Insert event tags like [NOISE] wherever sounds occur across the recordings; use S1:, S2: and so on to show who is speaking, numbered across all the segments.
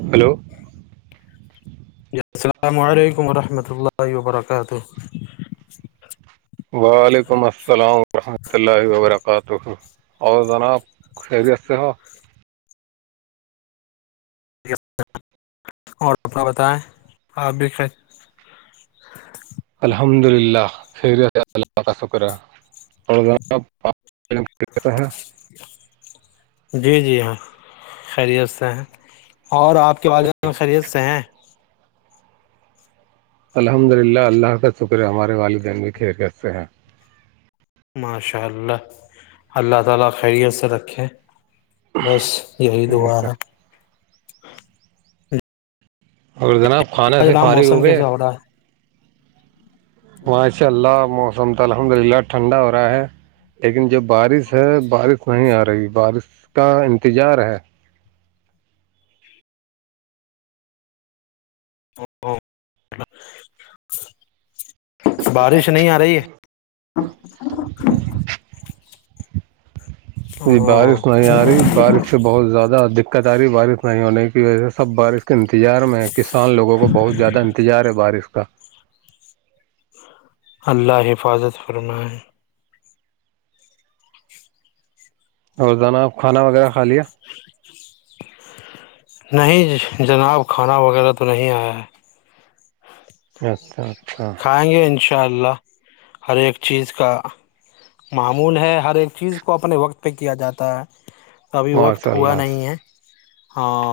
S1: ہی
S2: hello
S1: [INAUDIBLE] السلام علیکم ورحمۃ اللہ وبرکاتہ
S2: وعلیکم السلام ورحمۃ اللہ وبرکاتہ اور جناب خ بھی آتے ہ [UNINTELLIGIBLE]
S1: اور اپنا بتائیں آپ بھی خ [INAUDIBLE]
S2: الحمد للہ خلہ کا فکرہ [INAUDIBLE] اورد کر [INAUDIBLE]
S1: جی جی ہاں خیریت سے ہیں اور آپ کے والدین خیریت سے ہیں
S2: الحمد للہ اللہ کا شکر ہے ہمارے والدین بھی خیرکت سے ہیں
S1: ماشاء اللہ اللہ تعالی خیریت سے رکھیں بس یہی دعا ہے
S2: اور جناب کھانے
S1: آج
S2: سے
S1: رام
S2: فارغ ہو
S1: موسم
S2: گئے
S1: کیسا رہا ہے
S2: ماشاء اللہ موسم تو الحمد للہ ٹھنڈا ہو رہا ہے لیکن جب بارش ے بارش نہیں آ رہی بارش کا انتظار ہے
S1: بارش نہیں آ رہی ہے [INAUDIBLE] اچا [INAUDIBLE]
S2: جی بارش نہیں آ رہی بارش سے بہت زیادہ دقت آ رہی ہے بارش نہیں ہونے کی وجہ سے سب بارش کے انتظار میں کسان لوگوں کو بہت زیادہ انتظار ہے بارش کا
S1: اللہ حفاظت فرمائے
S2: اوروزانا آپ کھانا وغیرہ کھا لیا
S1: نہیں جناب کھانا وغیرہ تو نہیں آیا ہے
S2: اچھا اچھا [INAUDIBLE]
S1: کھائیں گے ان شاء اللہ ہر ایک چیز کا معمول ہے ہر ایک چیز کو اپنے وقت پہ کیا جاتا ہے ابھی
S2: ماشاء
S1: وقت ہوا
S2: اللہ
S1: نہیں ہے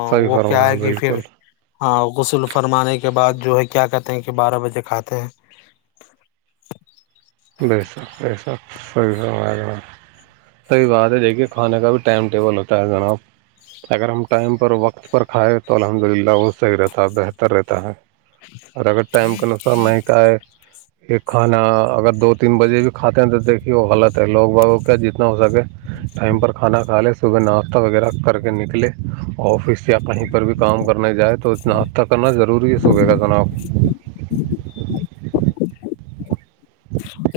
S2: صحیح
S1: وہ کیا
S2: فرمایا
S1: ہے کہ پھر
S2: بالکل
S1: ہاں غسل فرمانے کے بعد جو ہے کیا کہتے ہیں کہ بارہ بجے کھاتے ہیں
S2: بیسخ بیسب سی س گ [INAUDIBLE] صحی بات ہے دیکھیے کھانے کا بھی ٹائم ٹیبل ہوتا ہے جناب اگر ہم ٹائم پر وقت پر کھائائے تو الحمد للہ وہ صحیح رہتا ہے بہتر رہتا ہے اور اگر ٹائم کے انسار نہیں کہائے یہ کھانا اگر دو تین بجے بھی کھاتے ہیں تو دیکھیے وہ غط ہے لوگ باگ کیا جتنا ہو سکے ٹائم پر کھانا کھا لے صبح ناشتہ وغیرہ کر کے نکلے آفس یا کہیں پر بھی کام کرنے جائے تو اتنا ہفتہ کرنا ضروری ہے صبح کا جناب
S1: جی [INAUDIBLE]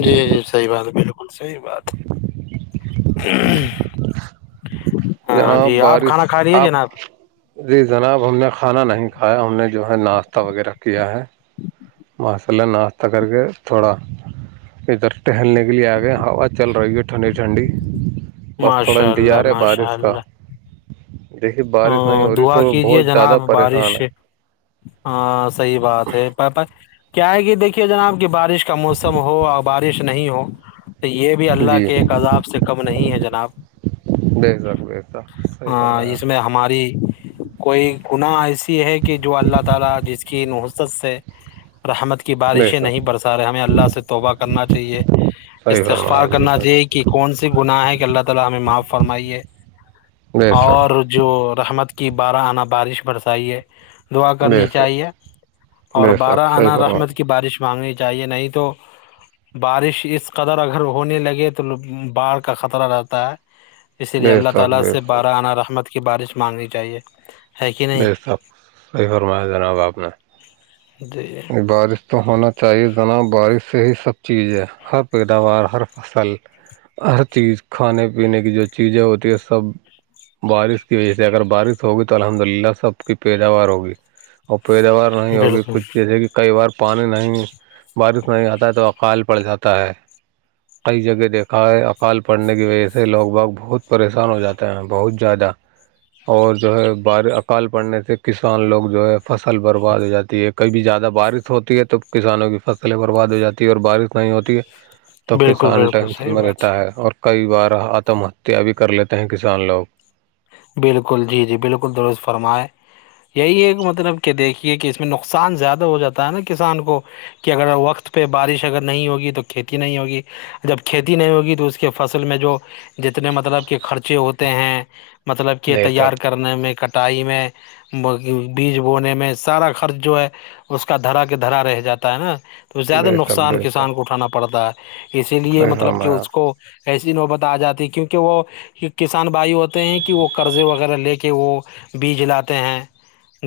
S1: جی جی صحیح بات بالکل صحیح بات ہاں
S2: جناب
S1: جی آپ
S2: بارش
S1: کھانا کھا رہیے ج
S2: آپ
S1: نب
S2: جی جناب ہم نے کھانا نہیں کھایا ہم نے جو ہے ناشتہ وغیرہ کیا ہے ماشاء اللہ ناشتہ کر کے تھوڑا ادھر ٹہلنے کے لیے آ گیا ہوا چل رہی ہے ٹھنڈی ٹھنڈی بس تھوڑا
S1: ماشاء اللہ
S2: انتظار ہے
S1: ماشاء
S2: بارش کا دیکھیے بارش نہیں
S1: ہ
S2: ہو رہی
S1: دعا
S2: تو
S1: کیجیے
S2: بہت زیادہ
S1: جناب بارش
S2: پریشان
S1: سے ہاں صحیح بات ہے کیا ہے کہ دیکھیے جناب کہ بارش کا موسم ہو اور بارش نہیں ہو تو یہ بھی
S2: ہے
S1: اللہ
S2: جی
S1: کے ایک عذاب سے کم نہیں ہے جناب
S2: بےزاک بزاک صحیح
S1: ہاں
S2: فرمایا
S1: اس
S2: [INAUDIBLE]
S1: ہماری کوئی گناہ ایسی ہے کہ جو اللہ تعالی جس کی نحرت سے رحمت کی
S2: بے
S1: بارشیں
S2: شک
S1: نہیں برسا رہے ہمیں اللہ سے توبہ کرنا چاہیے
S2: صحیح فرمایا
S1: استغفار کرنا
S2: بالکل
S1: چاہیے کہ کون سی گناہ ہے کہ اللہ تعالی ہمیں معاف فرمائیے
S2: نہیں
S1: اور جو رحمت کی بارہ آنا بارش بڑسائی ہے دعا
S2: بے
S1: کرنی
S2: شک
S1: چاہیے اور
S2: بے
S1: بارہ
S2: شک صحیح
S1: انا
S2: فرمایا
S1: رحمت کی بارش مانگنی چاہیے نہیں تو بارش اس قدر اگر ہونے لگے تو باڑھ کا خطرہ رہتا ہے اسی لیے
S2: بے
S1: اللہ
S2: شک
S1: تعالی
S2: بے
S1: سے
S2: شک
S1: بارہانہ رحمت کی بارش مانگنی چاہیے ہے کہ
S2: ب
S1: نہیں
S2: سب صحیح فرمایا جناب آپ
S1: جی
S2: نے بارش تو ہونا چاہیے نا بارش سے ہی سب چیز ہے ہر پیداوار ہر فصل ہر چیز کھانے پینے کی جو چیزیں ہوتی ہے سب بارش کی وجہ سے اگر بارش ہوگی تو الحمد للہ اللہ سب کی پیداوار ہوگی اور پیداوار نہیں ہوگی
S1: بالکل
S2: کچھ جیسے کہ کئی بار پانی نہیں بارش نہیں آتا ہے تو اقال پڑ جاتا ہے کئی جگہ دیکھا ہے اقال پڑھنے کی وجہ سے لوگ باگ بہت پریشان ہو جاتے ہیں بہت زیادہ اور جو ہے بار اکال پڑنے سے کسان لوگ جو ہے فصل برباد ہو جاتی ہے کبھی زیادہ بارش ہوتی ہے تو کسانوں کی فصلیں برباد ہو جاتی ہے اور بارش نہیں ہوتی ہے تب
S1: بالکل
S2: کسان
S1: بالکل صحیح
S2: ٹینشن میں
S1: بات
S2: رہتا ہے اور کئی بار آتم ہتیا بھی کر لیتے ہیں کسان لوگ
S1: بالکل جی جی بالکل درست فرمائے یہی ایک مطلب کہ دیکھیے کہ اس میں نقصان زیادہ ہو جاتا ہے نا کسان کو کہ اگر وقت پہ بارش اگر نہیں ہوگی تو کھیتی نہیں ہوگی جب کھیتی نہیں ہوگی تو اس کے فصل میں جو جتنے مطلب کہ خرچے ہوتے ہیں مطلب کہ
S2: بے
S1: تیار
S2: شک
S1: کرنے میں کٹائی میں بیج بونے میں سارا خرچ جو ہے اس کا دھرا کے دھرا رہ جاتا ہے نا تو زیادہ
S2: بے شک
S1: نقصان
S2: بے شک
S1: کسان کو اٹھانا پڑتا ہے اسی لیے
S2: صحیح
S1: مطلب کہ
S2: فرمایا
S1: اس کو ایسی نوبت آ جاتی ہے کیونکہ وہ کسان بھائی ہوتے ہیں کہ وہ قرضے وغیرہ لے کے وہ بیج لاتے ہیں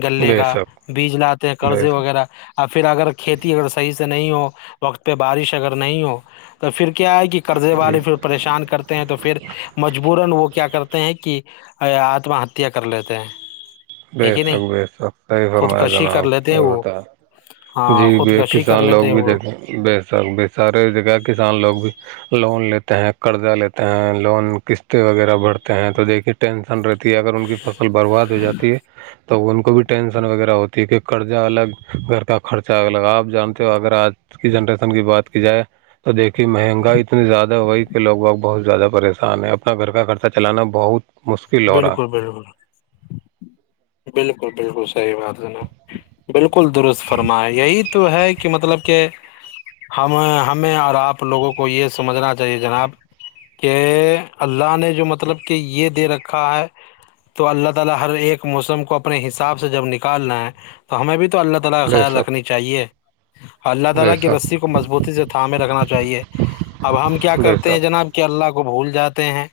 S1: گلے
S2: بے
S1: کا
S2: شک
S1: بیج لاتے ہیں
S2: بے
S1: قرضے
S2: شک
S1: وغیرہ اور پھر اگر کھیتی اگر صحیح سے نہیں ہو وقت پہ بارش اگر نہیں ہو تو پھر کیا ہے کہ قرضے والے پھر پریشان کرتے ہیں تو پھر مجبورا وہ کیا کرتے ہیں کہ ا آتما ہتیا کر لیتے ہیں
S2: بے
S1: ہے کہ نہیں
S2: شک بے شک صحیح فرما ج
S1: خودکشی
S2: ن
S1: کر
S2: آپ
S1: لیتے ہیں
S2: صحیح
S1: وہ
S2: بتا جی
S1: ہاں
S2: بھی
S1: خودکشی کر
S2: کسان لوگ
S1: لیتے ہیں
S2: بھی
S1: وہ
S2: دیکھے بے سک ب سارے دیکھا کسان لوگ بھی لون لیتے ہیں قرضہ لیتے ہیں لون قسط وغیرہ بھرتے ہیں تو دیکھیے ٹینشن رہ ت اگر ان کی فصل برباد ہو جاتی ہے تو ان کو بھی ٹینشن وغیرہ ہوتی ہے کہ قرضہ الگ گھر کا خرچہ الگ آپ جانتے ہو اگر آج کی جنریشن کی بات کی جائے تو دیکھیے مہنگائی اتنی زیادہ ہوئی کہ لوگ بگ بہت زیادہ پریشان ہے اپنا گھر کا خرچہ چلانا بہت مشکل ہو رہا
S1: بالکل
S2: ہے
S1: بالکل بالکل بالکل سر صحیح بات جناب بالکل درست فرما یہی تو ہے کہ مطلب کہ ہم ہمیں اور آپ لوگوں کو یہ سمجھنا چاہیے جناب کہ اللہ نے جو مطلب کہ یہ دے رکھا ہے تو اللہ تعالا ہر ایک موسم کو اپنے حساب سے جب نکالنا ہے تو ہمیں بھی تو اللہ تعالا کا
S2: بے
S1: خیال رکھنی
S2: شک
S1: چاہیے اللہ
S2: بے
S1: تعالا کی
S2: شک
S1: رسی کو مضبوطی سے تھام میں رکھنا چاہیے اب ہم کیا
S2: بے
S1: کرتے ہیں
S2: شک
S1: جناب اللہ کو بھول جاتے ہیں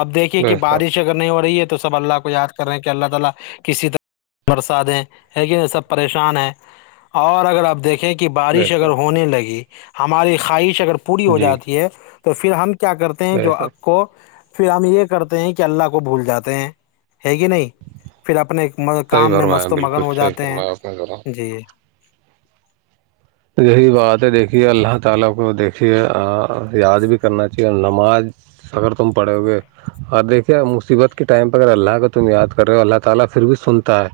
S1: اب دیکھیے کہ
S2: بے شک
S1: بارش اگر نہیں ہو رہی ہے تو سب اللہ کو یاد کر رہے کہ اللہ تعالا کسی طرح برسا دیں ہے کہ سب پریشان ہیں اور اگر آپ دیکھیں کہ
S2: بے
S1: بارش اگر
S2: شک
S1: ہونے لگی ہماری خواہش اگر پوری ہو
S2: جی
S1: جاتی ہے تو پھر ہم تو کیا کرتے ہیں
S2: بے
S1: جو
S2: شک
S1: ا کو پھر ہم یہ کرتے ہیں کہ اللہ کو بھول جاتے ہیں ہے کہ نہیں پھر اپنے
S2: صحیح
S1: کام میں
S2: فرمایا
S1: مست و
S2: بالکل
S1: مگن ہو
S2: صحیح
S1: جاتے ہیں
S2: فرمایا آپ نے ذرا
S1: جی
S2: یہی بات ہے دیکھیے اللہ تعالا کو دیکھیے یاد بھی کرنا چاہیے نماز اگر تم پڑے ہوئے اور دیکھیے مصیبت کے ٹائم پہ اگر اللہ کا تم یاد کر رہے ہو اللہ تعالی پھر بھی سنتا ہے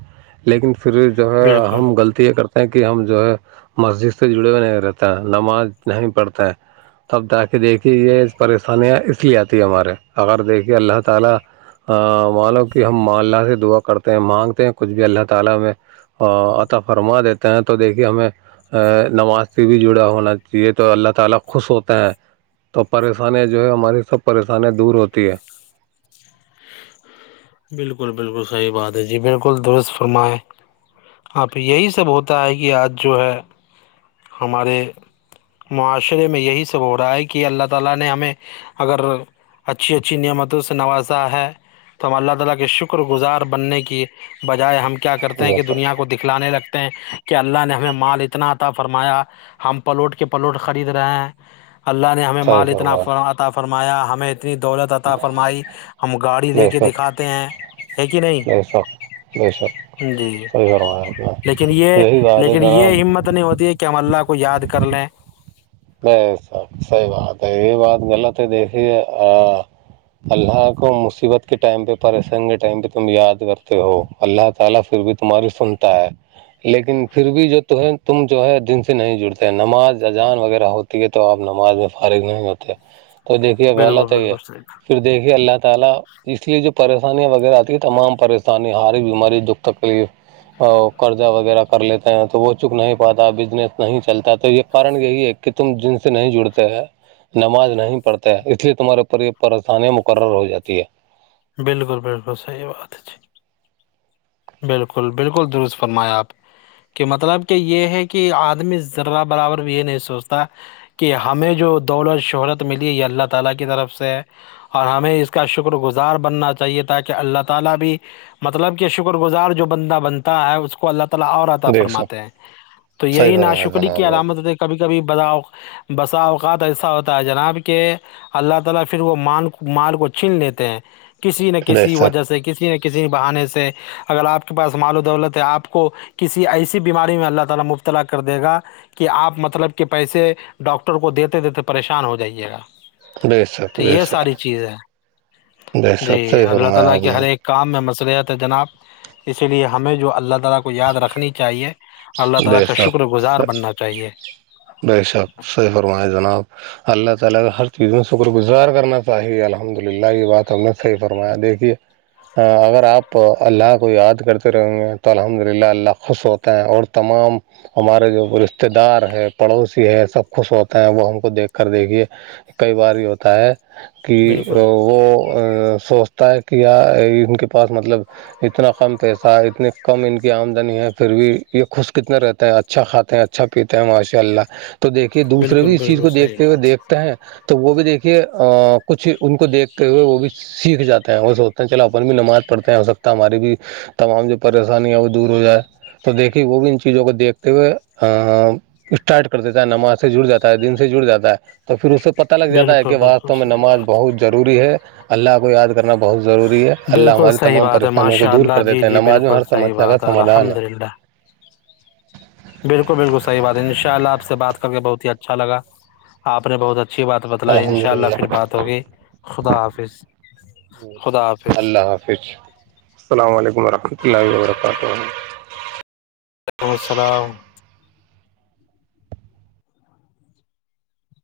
S2: لیکن پھر جو ہے
S1: بالکل
S2: ہم غلطی یہ کرتے ہیں کہ ہم جو ہے مسجد سے جڑے ہوئے نہیں رہتے ہیں نماز نہیں پڑھتا ہے تب جا کے دیکھیے یہ پریشانیاں اس لیے آتی ہیں ہمارے اگر دیکھیے اللہ تعالا مان لو کہ ہم م اللہ سے دعا کرتے ہیں مانگتے ہیں کچھ بھی اللہ تعالا میں عطا فرما دیتے ہیں تو دیکھیے ہمیں ا نماز سے بھی جڑا ہونا چاہیے تو اللہ تعالا خوش ہوتے ہیں تو پریشانیاں جو ہے ہماری سب پریشانیاں دور ہوتی ہے
S1: بالکل بالکل سحی بات ہے جی بالکل درست فرمائے آ پ یہی سب ہوتا ہے کہ آج جو ہے ہمارے معاشرے میں یہی سب ہو رہا ہے کہ اللہ تعالا نے ہمیں اگر اچھی اچھییمتوں سے نواز ہے تو ہم اللہ تعالا کے شکر گزار بننے کی بجائے ہم کیا کیا کرتے ہیں
S2: جی
S1: کہ
S2: سر
S1: دنیا کو دکھلانے لگتے ہیں کہ اللہ نے ہمیں مال اتناتا فرمایا ہم پلوٹ کے پلوٹ خرید رہے ہیں اللہ نے ہمیں
S2: صحیح
S1: مال اتنا
S2: فرمایا
S1: اطا فرمایا ہمیں اتنی دولت اط فرمائی ہم گاڑی لے
S2: بے
S1: کے
S2: شک
S1: دکھا ت ہیں ہے کہ نہیں
S2: بے شک بے شک
S1: جی
S2: صحیح فرمایا آپ
S1: لیکن یہ
S2: نے یہی بات ہے
S1: لیکن
S2: جناب
S1: یہ ہمت نہیں ہوتی ہے کہ ہم اللہ کو یاد کر لیں
S2: نہیں سب صحیح بات ہے یہ بات مل تو دیکھیھی ہے ہاں اللہ کو مصیبت کے ٹائم پہ پریشن کے ٹائم پہ تم یاد کرتے ہو اللہ تعالا پھر بھی تمہاری سنتا ہے لیکن پھر بھی جو ہے تم جو ہے دن سے نہیں جڑتے نماز اجان وغیرہ ہوتی ہے تو آپ نماز میں فارغ نہیں ہوتے تو دیکھیے
S1: بالکل
S2: غلط ہے یہ
S1: بالکل صحیح
S2: پھر دیکھے اللہ تعالا اس لیے جو پریشانیاں وغیرہ آتی ہے تمام پریشانی ہاری ایک بیماری دکھ تکلیف اور قرضہ وغیرہ کر لیتے ہیں تو وہ چک نہیں پاتا بزنس نہیں چلتا تو یہ کارن یہی ہے کہ تم جن سے نہیں جڑتے ہیں نماز نہیں پڑھتا ہے اسے تمہارے اوپر یہ پریشانیاں مقرر ہو جاتی ہے
S1: بالکل بالکل صحیح باتچی بالکل بالکل درست فرمایا آپ کہ مطلب کہ یہ ہے کہ آدمی ذرہ برابر یہ نہیں سوچتا کہ ہمیں جو دول اور شہرت ملی ہے اللہ تعالا کی طرف سے اور ہمیں اس کا شکر گزار بننا چاہیے تاکہ اللہ تعالا بھی مطلب کہ شکر گزار جو بندہ بنتا ہے اس کو اللہ تعالا اور آ
S2: ہے دیکھ سو
S1: فرماتے ہیں تو
S2: صحیح
S1: یہی
S2: فرمایا
S1: ناشکری کی
S2: جناب
S1: علامت
S2: آپ
S1: کبھی کبھی براؤ بسا اوقات ایسا ہوتا ہے جناب کہ اللہ تعالی پھر وہ مار مار کو چن لیتے ہیں کسی نہ
S2: بے
S1: کسی وجہ
S2: شک
S1: سے کسی نہ کسی بہانے سے اگر آپ کے پاس مال و دولت ہے آپ کو کسی ایسی بیماری میں اللہ تعالی مبتلا کر دے گا کہ آپ مطلب کہ پیسے ڈاکٹر کو دیتے دیتے پریشان ہو جائیے گا
S2: بے شک
S1: تو
S2: بے
S1: یہ ساری
S2: شک
S1: چیز ہے
S2: بے شک
S1: جی
S2: صحیح
S1: اللہ
S2: فرمایا
S1: تعالی
S2: آپ
S1: کے ہر
S2: نے
S1: ایک کام میں مشرت ہے جناب اسی لیے ہمیں جو اللہ تعالی کو یاد رکھنی چاہیے اور اللہ تعالی
S2: بے
S1: کا شکر گزار
S2: شک
S1: بننا چے تاہائیے
S2: بے شک سید فرمائےیا جناب اللہ تعالی کا ہر چیز میں شکر گزار کرنا چاہیے الحمد للہ یہ بات ہم نے صحیح فرمایا دیکھیے اگر آپ اللہ کو یاد کرتے رہیں گے تو الحمد للہ اللہ خوش ہو اور تمام ہمارے جو رشتے دار ہے پڑوسی ہے سب خوش ہوتا ہیں وہ ہم کو دیکھ کر دیکھیے کئی بار ہی ہوتا ہے کہ
S1: بالکل
S2: وہ سوچتا ہے کہ یا ان کے پاس مطلب اتنا کم پیسہ اتنی کم ان کی آمدنی ہے پھر بھی یہ خوش کتنے رہتا ہے اچھا کھاتے ہیں اچھا پیتے ہیں ماشاء اللہ تو دیکھیے دوسرے
S1: بالکل
S2: بھی اس چیز
S1: بالکل
S2: کو
S1: صحیح
S2: دیکھتے ہوئے
S1: بات
S2: دیکھتے ہیں تو وہ بھی دیکھیے کچھ ان کو دیکھتے ہوئے وہ بھی سیکھ جاتے ہیں وہ س وت چلو اپن بھی نماز پڑتے ہیں ہو سکتا ہے ہماری بھی تمام جو پریشانی ہے وہ دور ہو جائے تو دیکھیے وہ بھی ان چیزوں کو دیکھتے ہوئے اسٹارٹ کر دیتا ہے نماز سے جڑ جاتا ہے دن سے جڑ جاتا ہے تو پھر اسے پتتا لگ جاتا ہے
S1: بالکل
S2: کہ
S1: بالکل
S2: واسطو میں
S1: صحیح
S2: نماز
S1: بات
S2: بہت ضروری ہے اللہ کو یاد کرنا بہت ضروری ہے اللہ
S1: بالکل
S2: ہماری
S1: صحیح
S2: تمام
S1: بات ہے
S2: پریشانیوں کو
S1: ماشاء
S2: دور
S1: اللہ
S2: کر
S1: جی
S2: دیتے ہیں
S1: جی
S2: نماز میں
S1: بالکل
S2: ہر
S1: صحیح
S2: سمسیا کا
S1: بات
S2: سمادھان ہے
S1: الحمد للہ بالکل بالکل صحی بات ہے ان شاء اللہ آپ سے بات کر کے بہت ہی اچھا لگاپ نے بہت اچھی بات بتلائی ان
S2: الحمد
S1: شاء اللہ پھر
S2: للہ
S1: بات ہوگئی خدا حافظ خدا حافظ
S2: صفچ [UNINTELLIGIBLE] السلام علیکم ورحمۃ اللہ و برکاتہ
S1: [UNINTELLIGIBLE] رمسرؤ